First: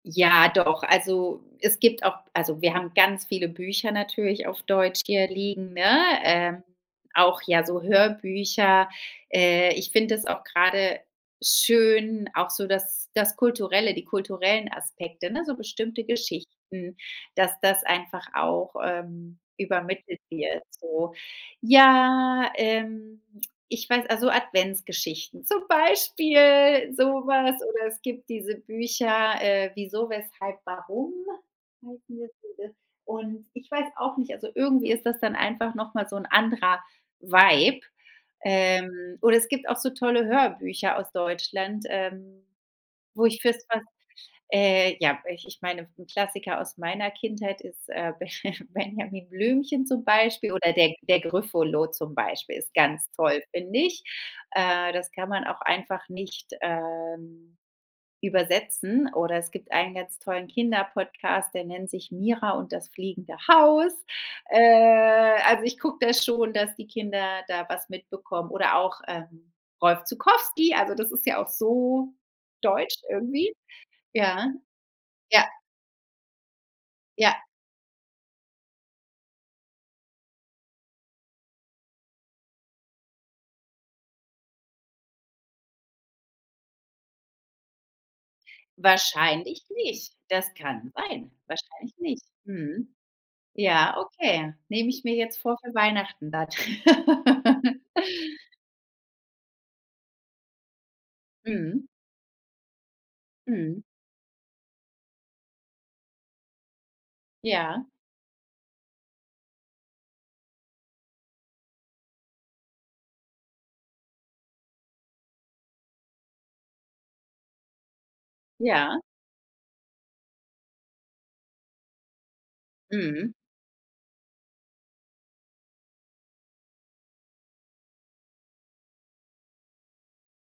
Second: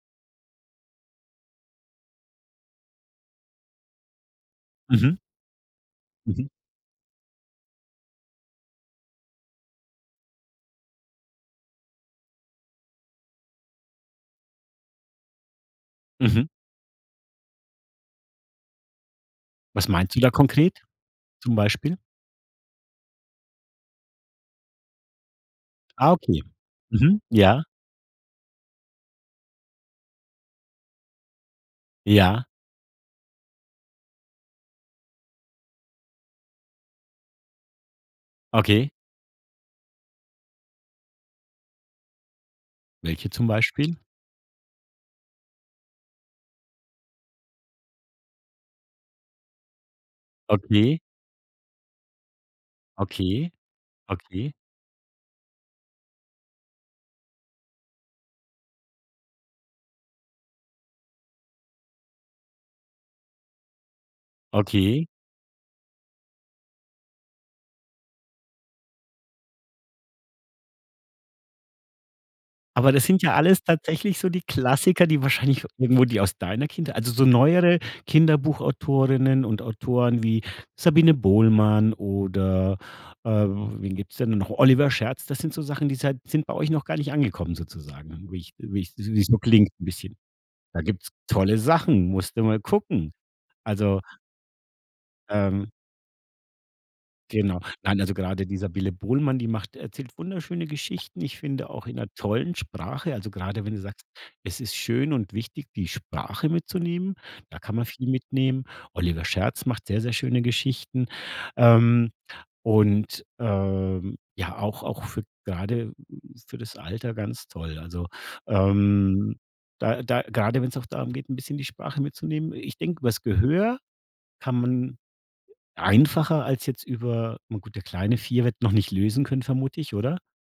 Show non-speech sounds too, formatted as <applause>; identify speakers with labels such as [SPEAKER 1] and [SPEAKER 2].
[SPEAKER 1] Ja, doch. Also, es gibt auch also, wir haben ganz viele Bücher natürlich auf Deutsch
[SPEAKER 2] Mhm.
[SPEAKER 1] hier liegen, ne,
[SPEAKER 2] Mhm.
[SPEAKER 1] äh, auch, ja, so Hörbücher. Äh, ich finde es auch grade schön, auch so das das kulturelle, die kulturellen Aspekte, ne, so bestimmte
[SPEAKER 2] Mhm.
[SPEAKER 1] Geschichten, dass das einfach auch, ähm,
[SPEAKER 2] Was meinst du
[SPEAKER 1] übermittelt
[SPEAKER 2] da
[SPEAKER 1] wird,
[SPEAKER 2] konkret
[SPEAKER 1] so.
[SPEAKER 2] zum Beispiel?
[SPEAKER 1] Ja, ähm, ich weiß also, Adventsgeschichten, zum
[SPEAKER 2] Ah okay.
[SPEAKER 1] Beispiel so
[SPEAKER 2] Mhm,
[SPEAKER 1] was
[SPEAKER 2] ja.
[SPEAKER 1] oder es gibt diese Bücher, äh, „Wieso, Weshalb, Warum?”
[SPEAKER 2] Ja.
[SPEAKER 1] <unintelligible> Und ich weiß auch nicht, also, irgendwie ist das dann einfach noch mal so 'n anderer Vibe.
[SPEAKER 2] Okay.
[SPEAKER 1] Ähm, oder es gibt auch so tolle Hörbücher aus Deutschland, ähm, wo
[SPEAKER 2] Welche
[SPEAKER 1] ich
[SPEAKER 2] zum
[SPEAKER 1] für's fast
[SPEAKER 2] Beispiel?
[SPEAKER 1] Äh, ja, ich ich meine, 'n Klassiker aus meiner Kindheit ist, äh, Benja Benjamin Blümchen zum Beispiel oder der
[SPEAKER 2] Okay.
[SPEAKER 1] der Grüffolo zum Beispiel ist ganz toll,
[SPEAKER 2] Okay.
[SPEAKER 1] finde ich.
[SPEAKER 2] Okay.
[SPEAKER 1] Äh, das kann man auch einfach nicht, ähm, übersetzen. Oder es gibt einen ganz tollen Kinderpodcast, der nennt sich „Mira und das fliegende Haus“.
[SPEAKER 2] Okay.
[SPEAKER 1] Äh, also, ich gucke da schon, dass die Kinder da was mitbekommen. Oder auch, ähm, Rolf Zuckowski, also, das ist ja auch so
[SPEAKER 2] Aber
[SPEAKER 1] deutsch
[SPEAKER 2] das sind ja
[SPEAKER 1] irgendwie.
[SPEAKER 2] alles tatsächlich so die
[SPEAKER 1] Ja,
[SPEAKER 2] Klassiker, die
[SPEAKER 1] ja.
[SPEAKER 2] wahrscheinlich irgendwo die aus deiner Kindheit also, so
[SPEAKER 1] Ja.
[SPEAKER 2] neuere Kinderbuch-Autorinnen und Autoren wie Sabine Bohlmann oder, äh, wen gibt's denn noch. Oliver Scherz. Das sind so Sachen, die seid sind bei euch noch gar nicht angekommen sozusagen, wie ich wie ich wie's so
[SPEAKER 1] Wahrscheinlich
[SPEAKER 2] klingt 'n
[SPEAKER 1] nicht.
[SPEAKER 2] bisschen.
[SPEAKER 1] Das
[SPEAKER 2] Da
[SPEAKER 1] kann
[SPEAKER 2] gibt's
[SPEAKER 1] sein.
[SPEAKER 2] tolle
[SPEAKER 1] Wahrscheinlich
[SPEAKER 2] Sachen,
[SPEAKER 1] nicht.
[SPEAKER 2] musst du mal
[SPEAKER 1] Mhm.
[SPEAKER 2] gucken.
[SPEAKER 1] Ja,
[SPEAKER 2] Also
[SPEAKER 1] okay. Nehme ich mir jetzt vor
[SPEAKER 2] ähm
[SPEAKER 1] für Weihnachten dann.
[SPEAKER 2] Genau.
[SPEAKER 1] <laughs>
[SPEAKER 2] Nein, also, grade die Sabine Bohlmann, die macht erzählt wunderschöne Geschichten. Ich finde
[SPEAKER 1] Mhm.
[SPEAKER 2] auch in 'ner tollen Sprache. Also, grade wenn du
[SPEAKER 1] Mhm.
[SPEAKER 2] sagst: „Es ist schön und wichtig, die Sprache mitzunehmen“, da kann man
[SPEAKER 1] Ja.
[SPEAKER 2] viel mitnehmen. Oliver Scherz macht sehr, sehr schöne Geschichten. Ähm, und, ähm, ja auch auch für grade für das Alter ganz toll. Also,
[SPEAKER 1] Ja.
[SPEAKER 2] ähm, da da grade wenn's auch darum geht, 'n bisschen die Sprache mitzunehmen ich denke übers
[SPEAKER 1] Mhm.
[SPEAKER 2] Gehör kann man einfacher als jetzt über na gut, der Kleine, 4, wird noch nicht lesen können, vermute ich, oder?